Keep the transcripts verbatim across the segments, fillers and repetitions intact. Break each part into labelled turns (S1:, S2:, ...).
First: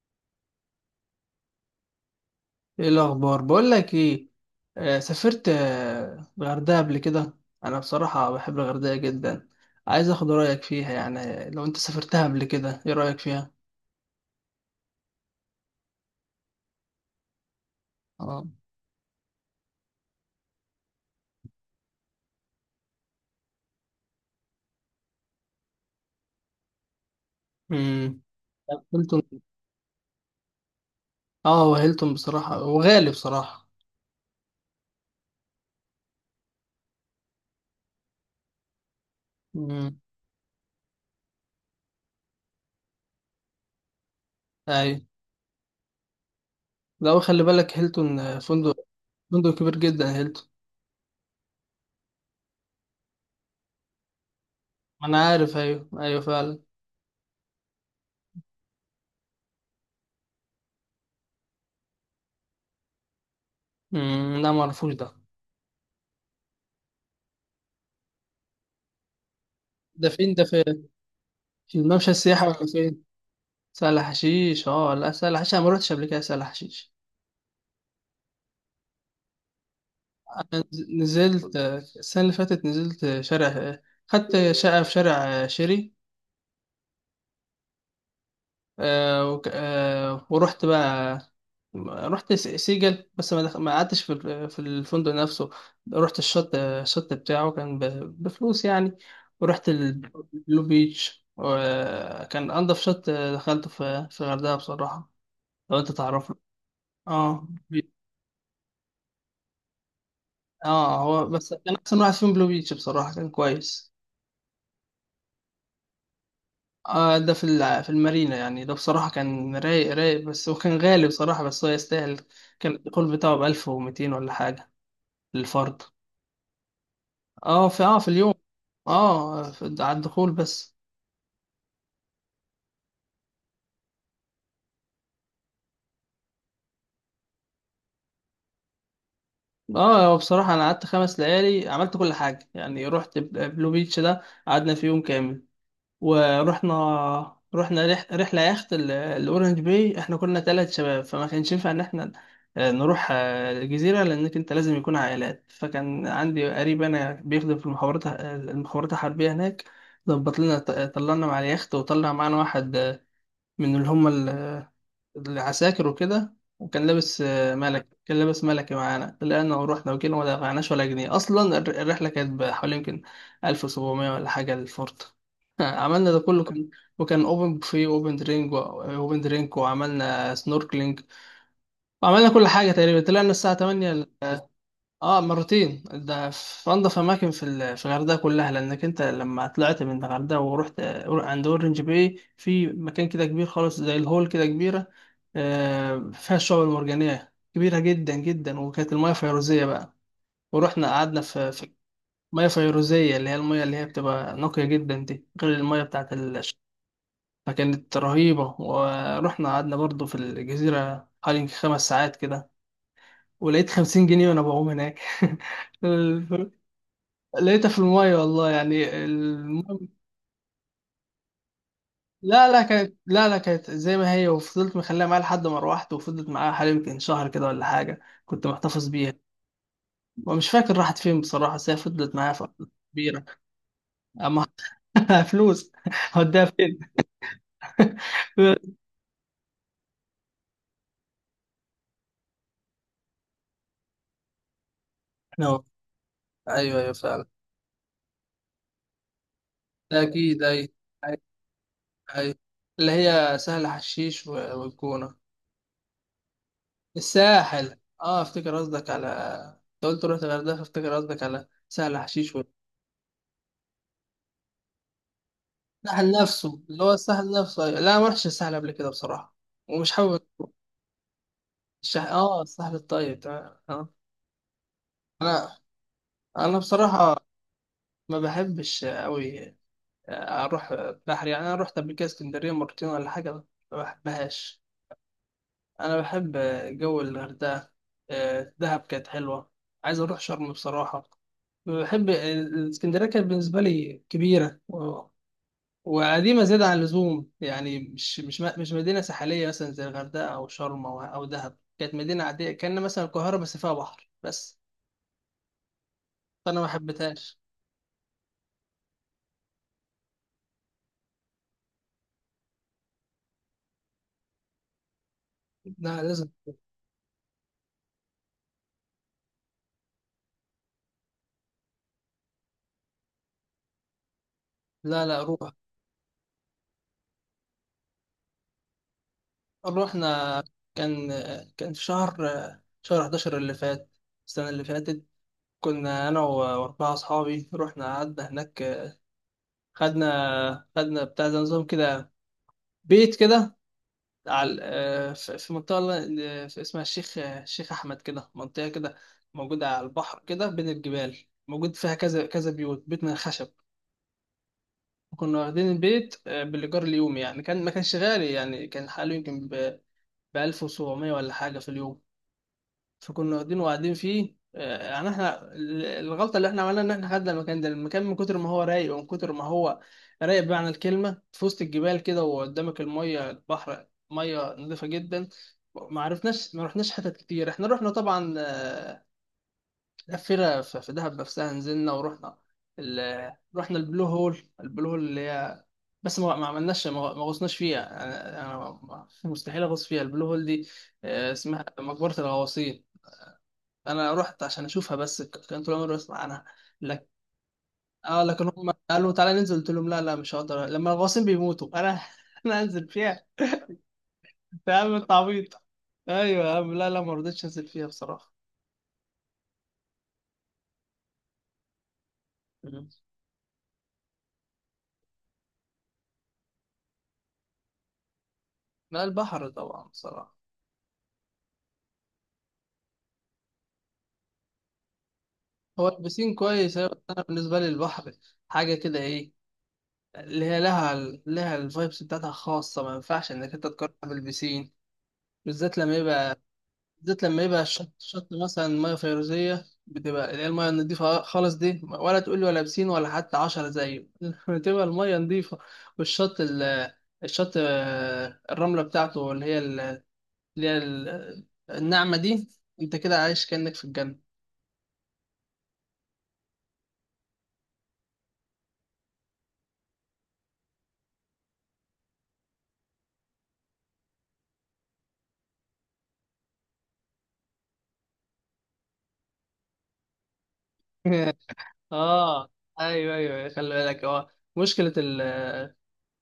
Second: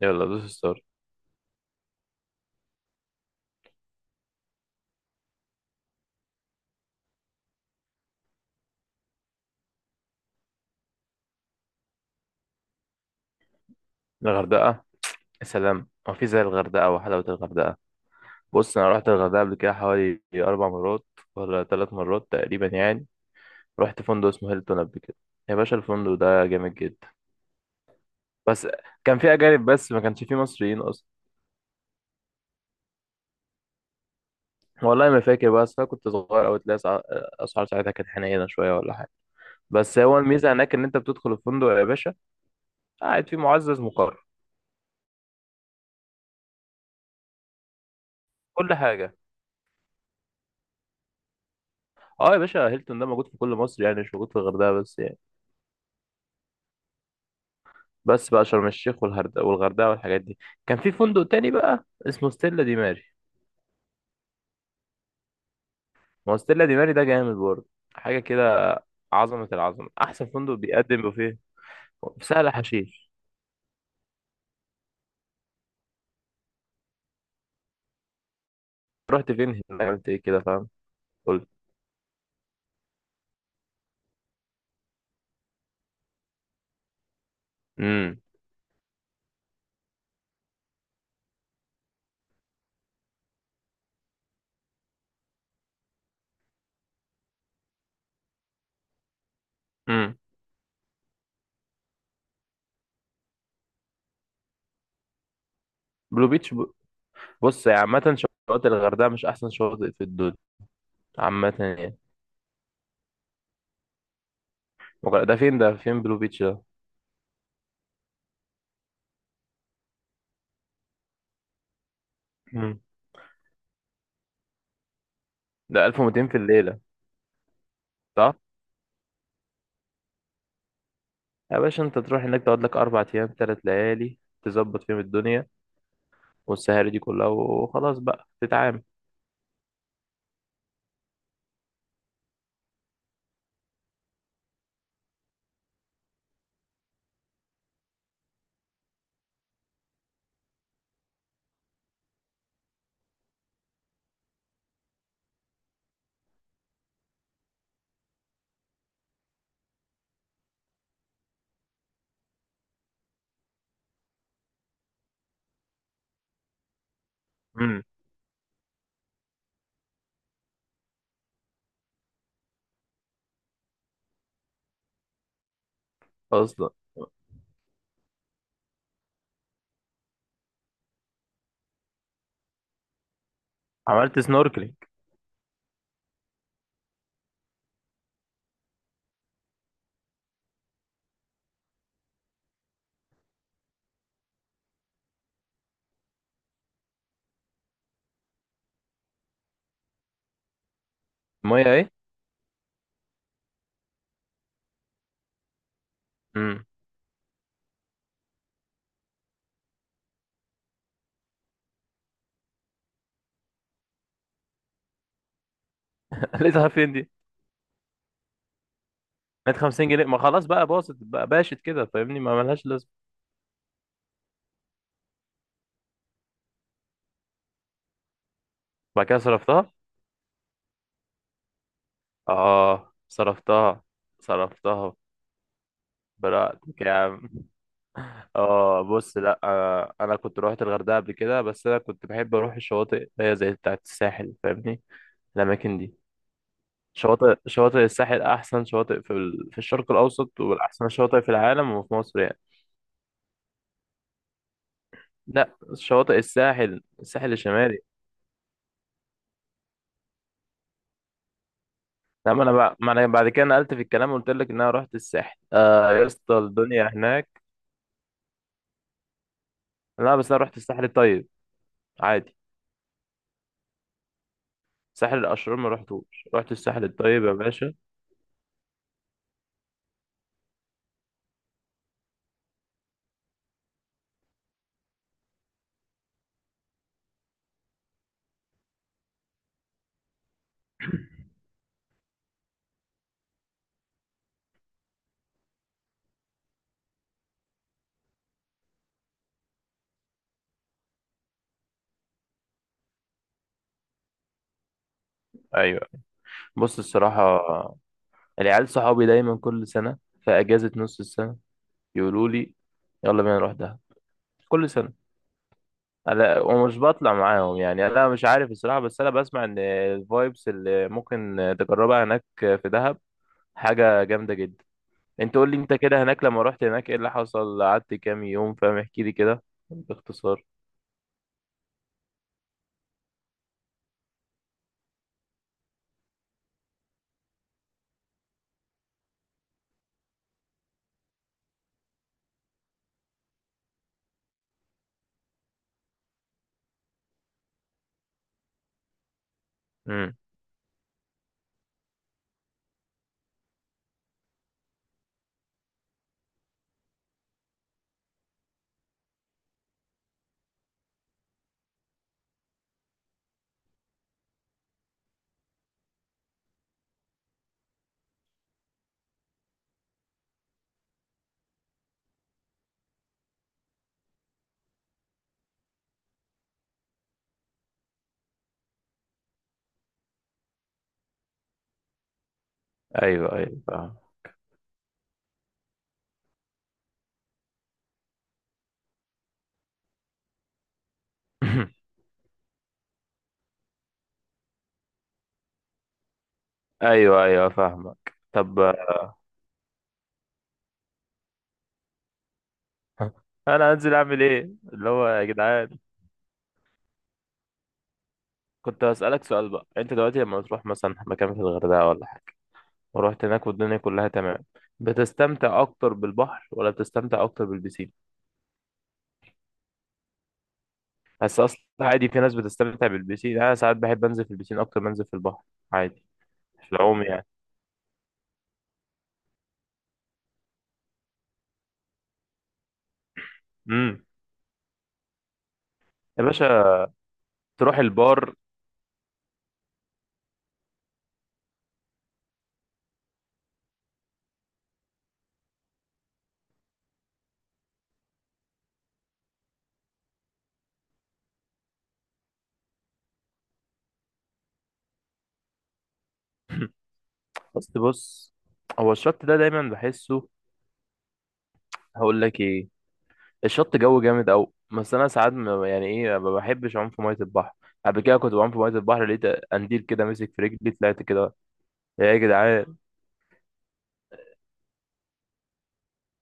S1: يلا دوس ستار.
S2: ايه الاخبار بقول لك ايه. آه، سافرت آه، الغردقه قبل كده. انا بصراحه بحب الغردقه جدا. عايز اخد رايك فيها، يعني لو انت سافرتها قبل كده، ايه رايك فيها؟
S1: الغردقة، يا سلام، هو في زي الغردقة وحلاوة الغردقة؟
S2: اه.
S1: بص، أنا رحت الغردقة قبل كده حوالي أربع مرات، ولا ثلاث مرات تقريبا يعني. رحت فندق اسمه هيلتون قبل كده. يا باشا، الفندق ده جامد جدا.
S2: امم
S1: بس كان
S2: هيلتون.
S1: في أجانب بس، ما كانش فيه مصريين أصلا.
S2: اه، وهيلتون بصراحه، وغالي بصراحه.
S1: والله ما فاكر بقى، أصل أنا كنت صغير أوي. تلاقي أسع- أسعار ساعتها كانت حنينة شوية ولا حاجة. بس
S2: امم
S1: هو الميزة هناك إن أنت بتدخل الفندق يا باشا، قاعد فيه معزز مقرر.
S2: ايوه. لو خلي بالك هيلتون آه،
S1: كل
S2: فندق،
S1: حاجة.
S2: فندق كبير جدا هيلتون.
S1: أه يا باشا، هيلتون ده موجود في كل مصر يعني، مش موجود في الغردقة بس
S2: ما
S1: يعني.
S2: انا عارف، ايوه ايوه فعلا.
S1: بس بقى شرم الشيخ والهرد- والغردقه والحاجات دي، كان في فندق تاني بقى اسمه ستيلا دي ماري.
S2: امم لا، ما اعرفوش ده.
S1: ما هو ستيلا دي ماري ده جامد برضه، حاجه كده. عظمه. العظمه،
S2: ده
S1: احسن
S2: فين؟ ده
S1: فندق
S2: في،
S1: بيقدم بوفيه.
S2: في الممشى
S1: في
S2: السياحي
S1: سهل
S2: ولا فين؟
S1: حشيش.
S2: سهل حشيش؟ اه لا، سهل حشيش انا ما رحتش قبل كده سهل حشيش.
S1: رحت فين هناك؟ عملت ايه كده؟ فاهم. قلت.
S2: نزلت، السنة اللي فاتت نزلت شارع، خدت شقة في شارع شيري.
S1: امم.
S2: آه، وك- آه، ورحت بقى. رحت س- سيجل، بس ما دخ... ما قعدتش في ال- في الفندق نفسه. رحت الشط، الشط بتاعه كان ب... بفلوس يعني. ورحت
S1: امم.
S2: البلو بيتش، وكان انضف شط دخلته في في الغردقة بصراحة. لو انت
S1: بلو
S2: تعرفه.
S1: بيتش ب...
S2: اه
S1: بص يا
S2: بي-
S1: عامه، شواطئ الغردقه مش احسن شواطئ في الدنيا
S2: اه هو
S1: عامه
S2: بس كان
S1: يعني.
S2: احسن واحد فيهم بلو بيتش، بصراحة كان كويس.
S1: وغ- ده فين، ده فين بلو بيتش ده؟
S2: آه، ده في ال- في المارينا يعني، ده بصراحة كان رايق رايق، بس هو كان غالي بصراحة، بس هو يستاهل. كان
S1: امم.
S2: الدخول بتاعه بألف ومتين ولا حاجة، للفرد.
S1: ده ألف ومتين في الليله؟
S2: اه، في، اه في اليوم.
S1: صح.
S2: اه، في على الدخول بس.
S1: يا باشا انت تروح هناك تقعد لك اربع ايام ثلاث ليالي تظبط فيهم الدنيا والسهاري دي كلها وخلاص بقى تتعامل.
S2: اه هو بصراحة أنا قعدت خمس ليالي، عملت كل حاجة يعني. رحت بل- بلو بيتش ده، قعدنا فيه يوم كامل. ورحنا، رحنا رح... رحلة يخت ال- الأورنج باي. احنا كنا ثلاث شباب، فما كانش ينفع إن احنا آه، نروح آه، الجزيرة، لأنك أنت لازم يكون عائلات. فكان عندي قريب أنا بيخدم في المخابرات آه، المخابرات الحربية هناك، ظبط لنا. ط- طلعنا مع اليخت، وطلع معانا واحد آه، من اللي هم العساكر وكده، وكان لابس آه،
S1: امم.
S2: ملك كان لابس ملكي معانا، طلعنا ورحنا وكده، وما دفعناش ولا جنيه اصلا. الر- الرحله كانت بحوالي يمكن ألف وسبعمية ولا حاجه للفورت. عملنا ده كله، كان
S1: اصلا.
S2: وكان اوبن بوفيه واوبن درينك واوبن درينك، وعملنا سنوركلينج، وعملنا كل حاجه تقريبا. طلعنا الساعه ثمانية.
S1: عملت سنوركلينج؟
S2: اه، مرتين. ده في انضف اماكن في ال- في الغردقه كلها، لانك انت لما طلعت من الغردقه ورحت عند اورنج باي، في مكان كده كبير خالص، زي الهول كده كبيره، آه، فيها الشعاب المرجانيه كبيره جدا جدا، وكانت المياه فيروزيه بقى. ورحنا قعدنا في
S1: الميه
S2: في
S1: ايه؟
S2: مياه فيروزيه، اللي هي المياه اللي هي بتبقى نقيه جدا دي، غير المياه بتاعت ال...
S1: امم.
S2: فكانت رهيبه. ورحنا قعدنا برضو في الجزيره حوالي خمس ساعات كده، ولقيت خمسين جنيه وانا بعوم هناك.
S1: لقيتها فين دي؟
S2: لقيتها في المية، والله يعني،
S1: لقيت
S2: المهم،
S1: خمسين جنيه؟ ما خلاص بقى، باظت بقى، باشت كده فاهمني، ما
S2: لا لا
S1: ملهاش لازمه.
S2: كانت، لا لا كانت زي ما هي. وفضلت مخليها معايا لحد ما روحت، وفضلت معايا حوالي يمكن شهر كده ولا حاجة، كنت محتفظ
S1: بعد
S2: بيها.
S1: كده صرفتها.
S2: ومش فاكر راحت فين بصراحة، بس هي فضلت معايا فترة
S1: اه،
S2: كبيرة.
S1: صرفتها،
S2: أما
S1: صرفتها.
S2: فلوس، هوديها فين؟
S1: براءتك يا عم. اه بص، لا آه، انا كنت روحت الغردقه قبل كده، بس انا كنت بحب اروح الشواطئ اللي هي زي بتاعه الساحل فاهمني،
S2: نو،
S1: الاماكن دي.
S2: أيوه أيوه فعلا.
S1: شواطئ شواطئ الساحل احسن شواطئ في ال... في الشرق
S2: ده
S1: الاوسط،
S2: أكيد، أيوه
S1: والاحسن
S2: أيوه
S1: شواطئ في العالم وفي مصر
S2: أيوه.
S1: يعني.
S2: اللي هي سهل حشيش و- والجونة،
S1: لا، شواطئ الساحل الساحل
S2: الساحل،
S1: الشمالي.
S2: أه أفتكر قصدك على، أنت قلت رحت الغردقة، فأفتكر قصدك على سهل
S1: لا،
S2: حشيش،
S1: ما انا بقى... ما انا بعد كده نقلت في الكلام، وقلت لك ان انا رحت الساحل. آه يا
S2: سهل
S1: اسطى
S2: نفسه، اللي
S1: الدنيا
S2: هو سهل
S1: هناك.
S2: نفسه، أيوة. لا ما رحتش السهل قبل كده بصراحة، ومش
S1: لا
S2: حابب.
S1: بس انا رحت الساحل الطيب
S2: الشح...
S1: عادي.
S2: اه السهل الطيب، تمام، اه.
S1: ساحل الاشرار
S2: انا
S1: ما رحتوش، رحت
S2: انا
S1: الساحل
S2: بصراحة
S1: الطيب يا باشا.
S2: ما بحبش قوي اروح بحر يعني. انا رحت قبل كده اسكندرية مرتين ولا حاجة، ما بحبهاش. انا بحب جو الغردقة. آه، دهب كانت حلوة. عايز اروح شرم بصراحة. بحب الاسكندرية، كانت بالنسبة لي كبيرة وقديمة زيادة عن اللزوم يعني، مش مش مش مدينة ساحلية مثلا زي الغردقة أو شرم أو أو دهب. كانت مدينة عادية، كأن مثلا القاهرة بس فيها بحر بس،
S1: ايوه
S2: فأنا ما
S1: بص
S2: حبيتهاش.
S1: الصراحه، العيال صحابي دايما كل سنه في اجازه نص السنه يقولوا لي يلا بينا نروح دهب، كل سنه.
S2: لا لازم،
S1: لا، ومش بطلع معاهم يعني، انا مش عارف الصراحه. بس انا بسمع ان الفايبس اللي ممكن تجربها هناك في دهب حاجه جامده جدا.
S2: لا لا
S1: انت قول
S2: روح.
S1: لي انت كده، هناك لما رحت هناك ايه اللي حصل؟ قعدت كام يوم؟ فاهم احكي لي كده
S2: روحنا،
S1: باختصار.
S2: كان كان في شهر، شهر أحد عشر اللي فات، السنة اللي فاتت. كنا أنا و- وأربعة أصحابي. رحنا قعدنا هناك، خدنا خدنا بتاع زي نظام كده، بيت كده، على، آه، في في منطقة ل- آه، اسمها الشيخ آه، الشيخ أحمد كده، منطقة كده، موجودة على
S1: امم.
S2: البحر كده بين الجبال. موجود فيها كذا كذا بيوت، بيت من الخشب. كنا واخدين البيت آه، بالإيجار اليومي يعني. كان ما كانش غالي يعني، كان حاله يمكن ب ألف وسبعمية ولا حاجة في اليوم. فكنا واخدينه وقاعدين فيه. آه، يعني احنا، ال- الغلطه اللي احنا عملناها، ان احنا خدنا المكان ده، المكان من كتر ما هو رايق، ومن كتر ما هو رايق بمعنى الكلمه، في وسط الجبال كده، وقدامك الميه، البحر ميه نظيفه جدا، ما عرفناش، ما رحناش حتت كتير. احنا رحنا طبعا، آه، لفينا في في دهب نفسها، نزلنا ورحنا ال-
S1: ايوه ايوه
S2: رحنا
S1: فاهم.
S2: البلو هول، البلو هول اللي هي، بس ما ما عملناش، ما ما غوصناش فيها. انا أنا مستحيل اغوص فيها البلو هول دي، آه، اسمها مقبره الغواصين. انا رحت عشان اشوفها بس، ك- كان طول عمري بسمع عنها. لك،
S1: ايوه ايوه فاهمك.
S2: اه لكن
S1: طب،
S2: هم قالوا تعالى ننزل، قلت لهم لا لا، مش هقدر، لما الغواصين بيموتوا انا انا انزل فيها؟
S1: انا هنزل اعمل ايه
S2: يا
S1: اللي
S2: عم
S1: هو؟
S2: انت
S1: يا
S2: عبيط،
S1: جدعان،
S2: ايوه يا عم. لا لا، ما رضيتش انزل فيها بصراحه.
S1: كنت هسألك سؤال بقى، انت دلوقتي لما تروح مثلا مكان في الغردقه، ولا
S2: مم.
S1: ورحت هناك والدنيا كلها تمام، بتستمتع اكتر بالبحر ولا بتستمتع اكتر بالبسين؟
S2: لا، البحر طبعا بصراحه.
S1: بس اصلا عادي، في ناس بتستمتع بالبسين. انا ساعات بحب انزل في البسين اكتر ما انزل في البحر
S2: هو
S1: عادي،
S2: البسين
S1: في
S2: كويس أيوة،
S1: العوم
S2: بس انا
S1: يعني.
S2: بالنسبه لي البحر حاجه كده، ايه، اللي هي لها لها الفايبس بتاعتها خاصه، ما ينفعش انك انت تقارنها
S1: امم.
S2: بالبسين. بالذات لما
S1: يا
S2: يبقى
S1: باشا
S2: بالذات لما يبقى
S1: تروح
S2: الشط، شط
S1: البار.
S2: مثلا ميه فيروزيه بتبقى، اللي هي الميه النضيفه خالص دي، ولا تقول لي ولا بسين ولا حتى عشرة زيه، بتبقى الميه نضيفه، والشط ال... الشط، آه، الرمله بتاعته، اللي هي ال... اللي هي ال... الناعمه دي، انت كده عايش كأنك في الجنه.
S1: بس بص، هو الشط ده دايما بحسه. هقول لك ايه؟ الشط جو جامد قوي. بس انا ساعات ما- يعني ايه، ما بحبش اعوم في ميه البحر. قبل كده كنت بعوم في ميه البحر، لقيت قنديل كده مسك في رجلي طلعت كده. يا
S2: اه،
S1: جدعان،
S2: ايوه ايوه خلي بالك، اه. مشكله ال...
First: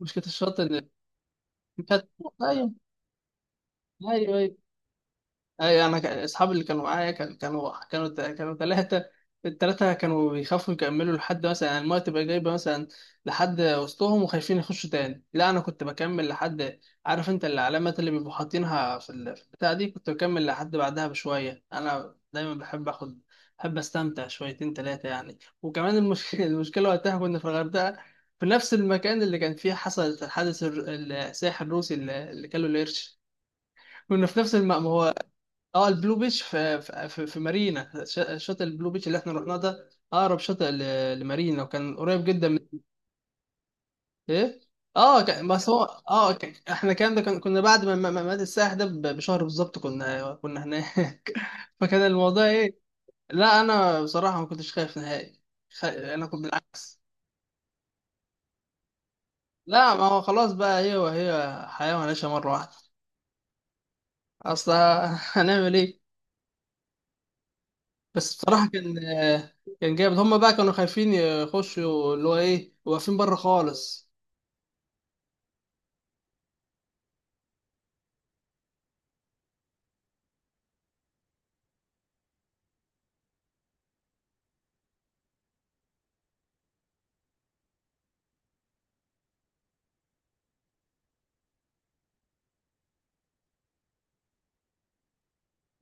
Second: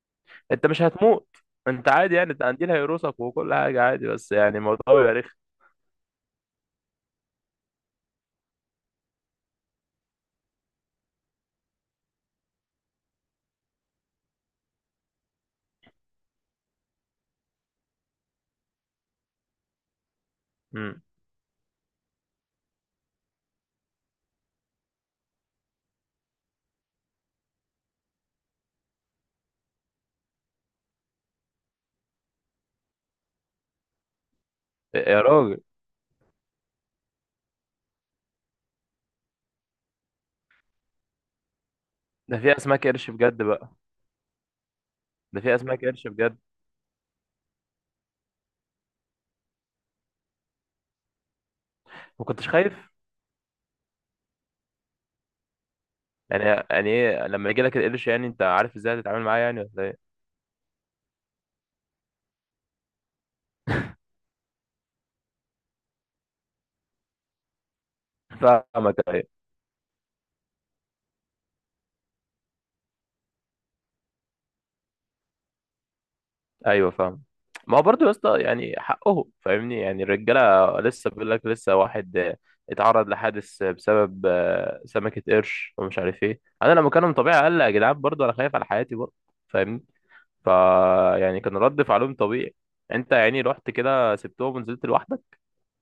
S2: مشكله الشط
S1: انت مش
S2: ان،
S1: هتموت. انت عادي يعني،
S2: ايوه
S1: القنديل هيقرصك وكل حاجه عادي، بس
S2: ايوه أيوه.
S1: يعني الموضوع بيبقى رخم.
S2: اي، انا كان- اصحابي اللي كانوا معايا، كان- كانوا كانوا تا- كانوا ثلاثه، الثلاثه كانوا بيخافوا يكملوا لحد مثلا يعني، المايه تبقى جايبه مثلا لحد وسطهم، وخايفين يخشوا تاني. لا انا كنت بكمل لحد، عارف انت العلامات اللي بيبقوا حاطينها في ال- في البتاع دي، كنت بكمل لحد
S1: امم.
S2: بعدها بشويه. انا دايما بحب اخد، بحب استمتع شويتين ثلاثه يعني. وكمان المشكله، المشكله وقتها كنا في الغردقه، في نفس المكان اللي كان فيه حصل الحادث، الر- السائح الروسي اللي اللي كان له القرش. كنا في نفس المأمورية.
S1: يا راجل،
S2: اه البلو بيتش في في, في في مارينا، ش- شاطئ البلو بيتش اللي احنا رحناه ده، اقرب شاطئ ل- لمارينا، وكان قريب
S1: ده
S2: جدا
S1: في
S2: من.
S1: اسماك قرش بجد بقى؟
S2: ايه؟ اه
S1: ده
S2: كان،
S1: في
S2: بس هو
S1: اسماك قرش
S2: اه
S1: بجد؟
S2: كان، احنا الكلام ده كان، كنا بعد ما ما- ما مات السائح ده ب- بشهر بالظبط، كنا كنا هناك. فكان
S1: ما
S2: الموضوع
S1: كنتش
S2: ايه؟
S1: خايف
S2: لا انا بصراحه ما كنتش خايف نهائي، خ... انا كنت
S1: يعني؟ يعني
S2: بالعكس.
S1: ايه لما يجي لك القرش، يعني انت عارف ازاي هتتعامل معاه يعني ولا
S2: لا، ما
S1: ايه؟
S2: هو خلاص بقى، هي وهي، حياه وهنعيشها مره واحده. اصل هنعمل ايه؟ بس بصراحة كان،
S1: فاهمك. ايوه
S2: كان جامد. هما بقى كانوا خايفين يخشوا، اللي هو ايه، واقفين بره خالص.
S1: ايوه فاهم. ما هو برضه يا اسطى يعني حقه، فاهمني، يعني الرجاله لسه، بيقول لك لسه واحد اتعرض لحادث بسبب آه، سمكه قرش ومش عارف ايه، انا لما كان طبيعي اقل يا جدعان برضه انا خايف على حياتي برضه، فاهمني. فا يعني كان رد فعلهم طبيعي. انت يعني رحت كده سبتهم ونزلت لوحدك؟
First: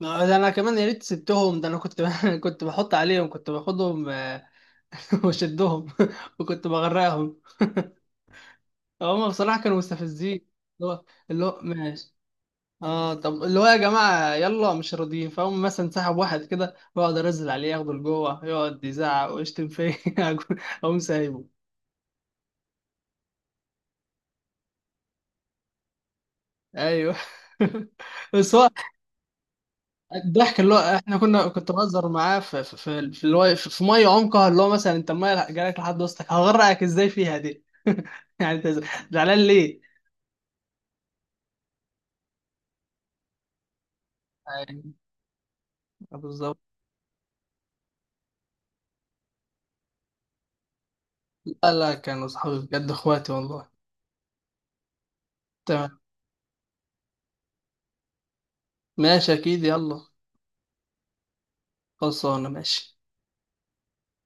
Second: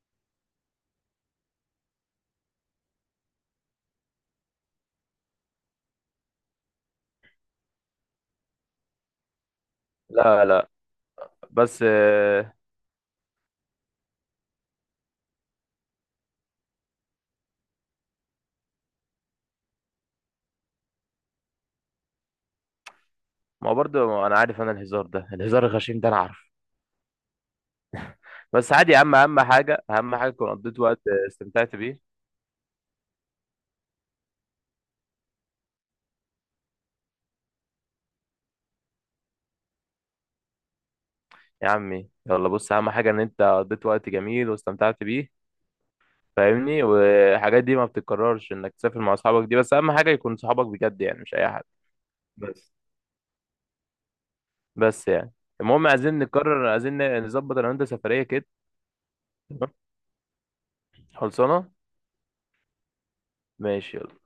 S2: ده انا كمان يا ريت سبتهم، ده انا كنت كنت بحط عليهم، كنت باخدهم آه، واشدهم، وكنت بغرقهم. هما بصراحة كانوا
S1: لا
S2: مستفزين.
S1: لا.
S2: اللي هو اللي هو
S1: بس
S2: ماشي.
S1: آه،
S2: اه طب اللي هو، يا جماعة يلا، مش راضيين، فهم مثلا سحب واحد كده، واقعد انزل عليه ياخده لجوه، يقعد يزعق ويشتم فيا، اقوم سايبه.
S1: ما هو برضه انا عارف، انا الهزار ده الهزار الغشيم ده انا عارف.
S2: ايوه. بس هو
S1: بس عادي يا عم، اهم حاجه، اهم حاجه كنت
S2: الضحك، اللي هو
S1: قضيت وقت،
S2: احنا كنا، كنت
S1: استمتعت
S2: بهزر
S1: بيه.
S2: معاه في في في في اللي هو في في ميه عمقها اللي هو مثلا، انت الميه جالك لحد وسطك، هغرقك ازاي فيها دي؟ يعني انت زعلان ليه؟
S1: يا عمي يلا بص، اهم حاجه ان انت قضيت وقت جميل
S2: يعني
S1: واستمتعت بيه
S2: بالظبط.
S1: فاهمني. والحاجات دي ما بتتكررش انك تسافر مع اصحابك دي، بس اهم حاجه يكون صحابك بجد يعني مش اي حد.
S2: لا لا، كانوا صحابي
S1: بس
S2: بجد، اخواتي والله.
S1: بس يعني، المهم
S2: تمام،
S1: عايزين نكرر، عايزين نظبط انا وانت سفريه كده.
S2: ماشي اكيد
S1: تمام؟
S2: يلا.
S1: خلصانه
S2: خلصانه ماشي.
S1: ماشي يلا